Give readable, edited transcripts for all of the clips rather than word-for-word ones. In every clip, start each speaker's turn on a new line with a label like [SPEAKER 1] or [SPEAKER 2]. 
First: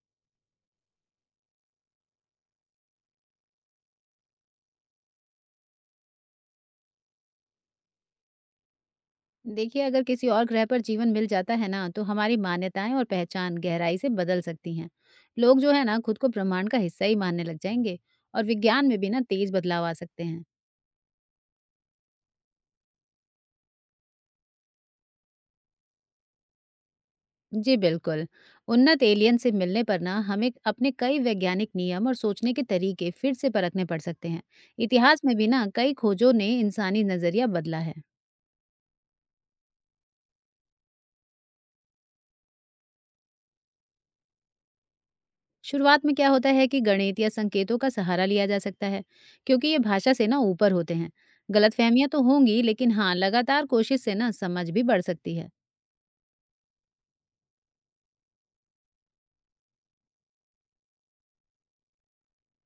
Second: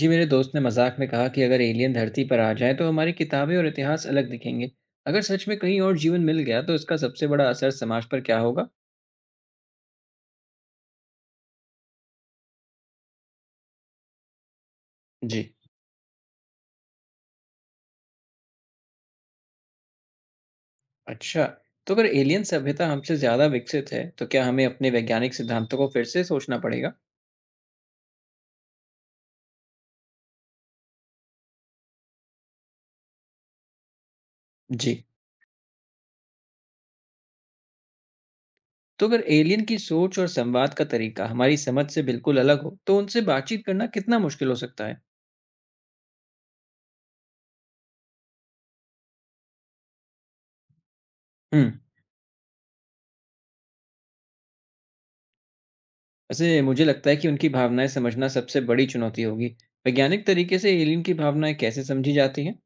[SPEAKER 1] जी। मेरे दोस्त ने मजाक में कहा कि अगर एलियन धरती पर आ जाए तो हमारी किताबें और इतिहास अलग दिखेंगे। अगर सच में कहीं और जीवन मिल गया तो इसका सबसे बड़ा असर समाज पर क्या होगा?
[SPEAKER 2] देखिए, अगर किसी और ग्रह पर जीवन मिल जाता है ना, तो हमारी मान्यताएं और पहचान गहराई से बदल सकती हैं।
[SPEAKER 1] जी।
[SPEAKER 2] लोग जो है ना, खुद को ब्रह्मांड का हिस्सा ही मानने लग जाएंगे और विज्ञान में भी ना तेज बदलाव आ सकते हैं।
[SPEAKER 1] अच्छा। तो अगर एलियन सभ्यता हमसे ज्यादा विकसित है तो क्या हमें अपने वैज्ञानिक सिद्धांतों को फिर से सोचना पड़ेगा?
[SPEAKER 2] जी बिल्कुल, उन्नत एलियन से मिलने पर ना हमें अपने कई वैज्ञानिक नियम और सोचने के तरीके फिर से परखने पड़ सकते हैं।
[SPEAKER 1] जी।
[SPEAKER 2] इतिहास में भी ना कई खोजों ने इंसानी नजरिया बदला है।
[SPEAKER 1] तो अगर एलियन की सोच और संवाद का तरीका हमारी समझ से बिल्कुल अलग हो तो उनसे बातचीत करना कितना मुश्किल हो सकता है?
[SPEAKER 2] शुरुआत में क्या होता है कि गणित या संकेतों का सहारा लिया जा सकता है क्योंकि ये भाषा से ना ऊपर होते हैं।
[SPEAKER 1] हम्म।
[SPEAKER 2] गलतफहमियां तो होंगी, लेकिन हाँ, लगातार कोशिश से ना समझ भी बढ़ सकती है।
[SPEAKER 1] वैसे मुझे लगता है कि उनकी भावनाएं समझना सबसे बड़ी चुनौती होगी। वैज्ञानिक तरीके से एलियन की भावनाएं कैसे समझी जाती हैं?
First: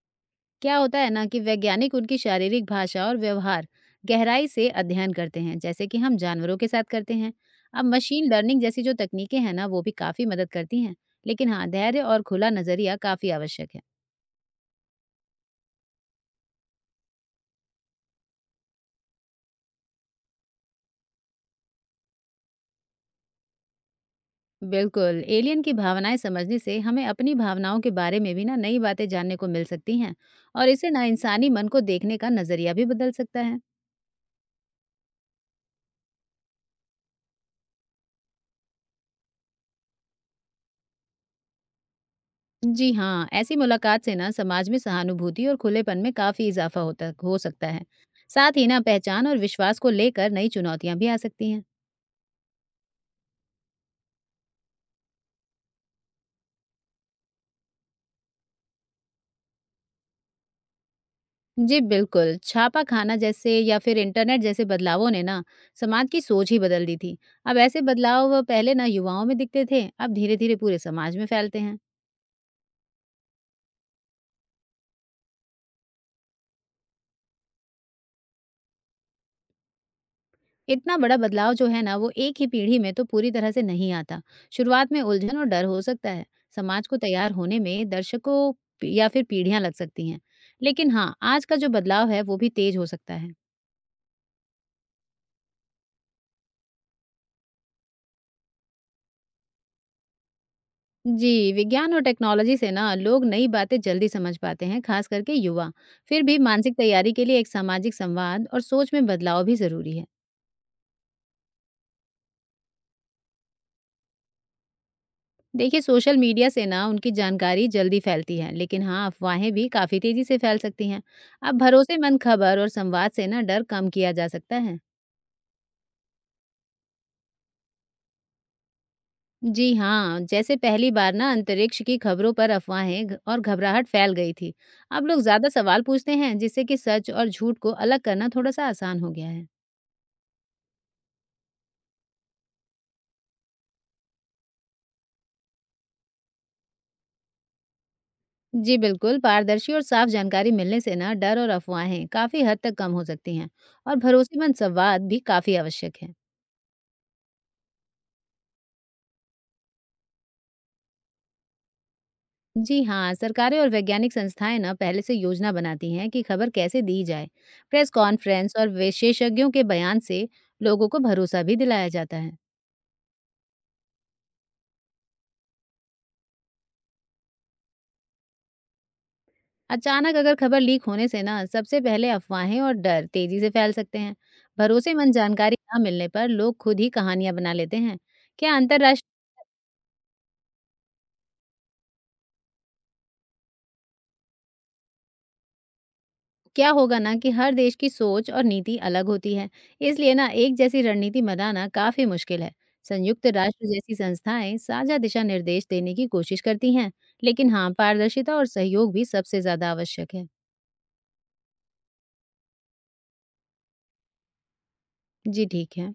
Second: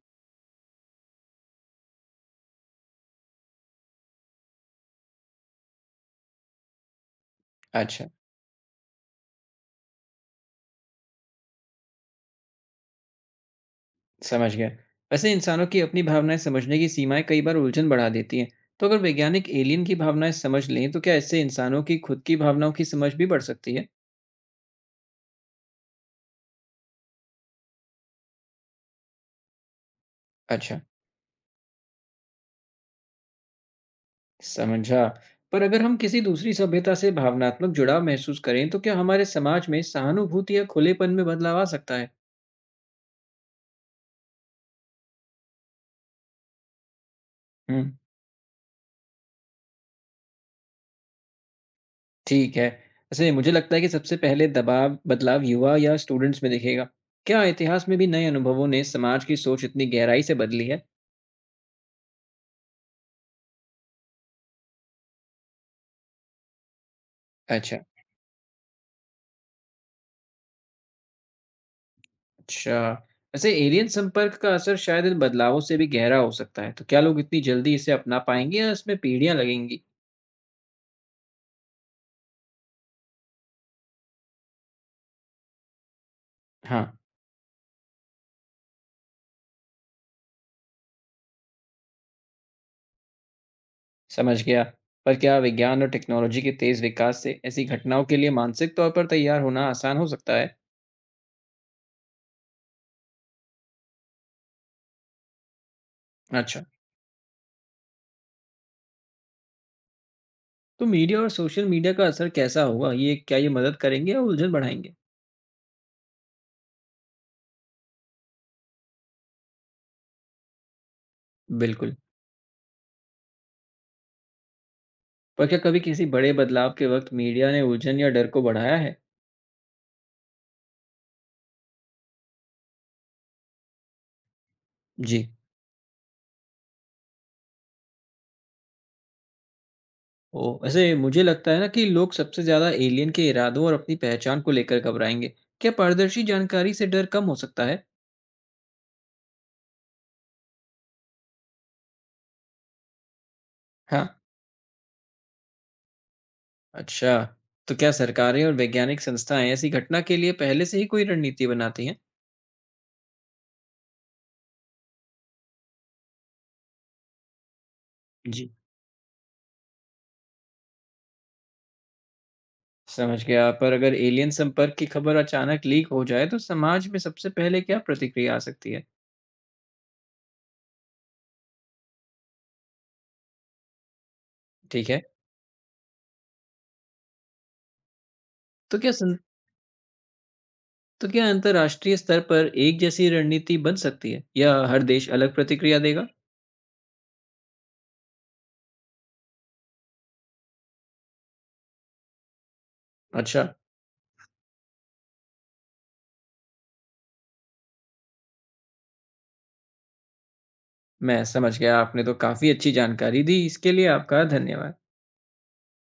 [SPEAKER 2] क्या होता है ना कि वैज्ञानिक उनकी शारीरिक भाषा और व्यवहार गहराई से अध्ययन करते हैं, जैसे कि हम जानवरों के साथ करते हैं। अब
[SPEAKER 1] अच्छा,
[SPEAKER 2] मशीन लर्निंग जैसी जो तकनीकें हैं ना, वो भी काफी मदद करती हैं। लेकिन हाँ, धैर्य और खुला नजरिया काफी आवश्यक है।
[SPEAKER 1] समझ गया। वैसे इंसानों की अपनी भावनाएँ समझने की सीमाएँ कई बार उलझन बढ़ा देती हैं। तो अगर वैज्ञानिक एलियन की भावनाएँ समझ लें, तो क्या इससे इंसानों की खुद की भावनाओं की समझ भी बढ़ सकती है?
[SPEAKER 2] बिल्कुल, एलियन की भावनाएँ समझने से हमें अपनी भावनाओं के बारे में भी ना नई बातें जानने को मिल सकती हैं। और
[SPEAKER 1] अच्छा,
[SPEAKER 2] इससे ना इंसानी मन को देखने का नज़रिया भी बदल सकता है।
[SPEAKER 1] समझा। पर अगर हम किसी दूसरी सभ्यता से भावनात्मक जुड़ाव महसूस करें, तो क्या हमारे समाज में सहानुभूति या खुलेपन में बदलाव आ सकता है?
[SPEAKER 2] जी हाँ, ऐसी मुलाकात से ना समाज में सहानुभूति और खुलेपन में काफ़ी इजाफा होता हो सकता
[SPEAKER 1] हुँ,
[SPEAKER 2] है। साथ ही ना पहचान और विश्वास को लेकर नई चुनौतियाँ भी आ सकती हैं।
[SPEAKER 1] ठीक है। वैसे मुझे लगता है कि सबसे पहले दबाव बदलाव युवा या स्टूडेंट्स में दिखेगा। क्या इतिहास में भी नए अनुभवों ने समाज की सोच इतनी गहराई से बदली है?
[SPEAKER 2] जी बिल्कुल, छापा खाना जैसे या फिर इंटरनेट जैसे बदलावों ने ना समाज की सोच ही बदल दी थी। अब
[SPEAKER 1] अच्छा।
[SPEAKER 2] ऐसे बदलाव पहले ना युवाओं में दिखते थे, अब धीरे-धीरे पूरे समाज में फैलते हैं।
[SPEAKER 1] अच्छा। वैसे एलियन संपर्क का असर शायद इन बदलावों से भी गहरा हो सकता है, तो क्या लोग इतनी जल्दी इसे अपना पाएंगे या इसमें पीढ़ियां लगेंगी?
[SPEAKER 2] इतना बड़ा बदलाव जो है ना, वो एक ही पीढ़ी में तो पूरी तरह से नहीं आता। शुरुआत में उलझन और डर हो सकता है।
[SPEAKER 1] हाँ,
[SPEAKER 2] समाज को तैयार होने में दर्शकों या फिर पीढ़ियां लग सकती हैं। लेकिन हाँ, आज का जो बदलाव है वो भी तेज हो सकता है।
[SPEAKER 1] समझ गया। पर क्या विज्ञान और टेक्नोलॉजी के तेज विकास से ऐसी घटनाओं के लिए मानसिक तौर पर तैयार होना आसान हो सकता है?
[SPEAKER 2] जी, विज्ञान और टेक्नोलॉजी से ना लोग नई बातें जल्दी समझ पाते हैं, खास करके युवा। फिर भी
[SPEAKER 1] अच्छा।
[SPEAKER 2] मानसिक तैयारी के लिए एक सामाजिक संवाद और सोच में बदलाव भी जरूरी है।
[SPEAKER 1] तो मीडिया और सोशल मीडिया का असर कैसा होगा, ये क्या ये मदद करेंगे या उलझन बढ़ाएंगे?
[SPEAKER 2] देखिए, सोशल मीडिया से ना उनकी जानकारी जल्दी फैलती है, लेकिन हाँ, अफवाहें भी काफी तेजी से फैल सकती हैं। अब
[SPEAKER 1] बिल्कुल।
[SPEAKER 2] भरोसेमंद खबर और संवाद से ना डर कम किया जा सकता है।
[SPEAKER 1] पर क्या कभी किसी बड़े बदलाव के वक्त मीडिया ने उलझन या डर को बढ़ाया है?
[SPEAKER 2] जी हाँ, जैसे पहली बार ना अंतरिक्ष की खबरों पर अफवाहें और घबराहट फैल गई थी। अब लोग
[SPEAKER 1] जी।
[SPEAKER 2] ज्यादा सवाल पूछते हैं, जिससे कि सच और झूठ को अलग करना थोड़ा सा आसान हो गया है।
[SPEAKER 1] ओह! वैसे मुझे लगता है ना कि लोग सबसे ज़्यादा एलियन के इरादों और अपनी पहचान को लेकर घबराएँगे। क्या पारदर्शी जानकारी से डर कम हो सकता है?
[SPEAKER 2] जी बिल्कुल, पारदर्शी और साफ जानकारी मिलने से ना डर और अफवाहें काफी हद तक कम हो सकती हैं। और
[SPEAKER 1] हाँ,
[SPEAKER 2] भरोसेमंद संवाद भी काफी आवश्यक है।
[SPEAKER 1] अच्छा। तो क्या सरकारें और वैज्ञानिक संस्थाएँ ऐसी घटना के लिए पहले से ही कोई रणनीति बनाती हैं?
[SPEAKER 2] जी हाँ, सरकारें और वैज्ञानिक संस्थाएं ना पहले से योजना बनाती हैं कि खबर कैसे दी जाए। प्रेस
[SPEAKER 1] जी।
[SPEAKER 2] कॉन्फ्रेंस और विशेषज्ञों के बयान से लोगों को भरोसा भी दिलाया जाता है।
[SPEAKER 1] समझ गया, पर अगर एलियन संपर्क की खबर अचानक लीक हो जाए तो समाज में सबसे पहले क्या प्रतिक्रिया आ सकती है?
[SPEAKER 2] अचानक अगर खबर लीक होने से ना सबसे पहले अफवाहें और डर तेजी से फैल सकते हैं।
[SPEAKER 1] ठीक है।
[SPEAKER 2] भरोसेमंद जानकारी ना मिलने पर लोग खुद ही कहानियां बना लेते हैं। क्या
[SPEAKER 1] तो क्या
[SPEAKER 2] अंतर्राष्ट्रीय
[SPEAKER 1] सं तो क्या अंतर्राष्ट्रीय स्तर पर एक जैसी रणनीति बन सकती है या हर देश अलग प्रतिक्रिया देगा?
[SPEAKER 2] क्या होगा ना कि हर देश की सोच और नीति अलग होती है, इसलिए ना एक जैसी रणनीति बनाना काफी मुश्किल है। संयुक्त
[SPEAKER 1] अच्छा।
[SPEAKER 2] राष्ट्र जैसी संस्थाएं साझा दिशा निर्देश देने की कोशिश करती हैं, लेकिन हाँ, पारदर्शिता और सहयोग भी सबसे ज्यादा आवश्यक है।
[SPEAKER 1] मैं समझ गया, आपने तो काफ़ी अच्छी जानकारी दी, इसके लिए आपका धन्यवाद।
[SPEAKER 2] जी ठीक है।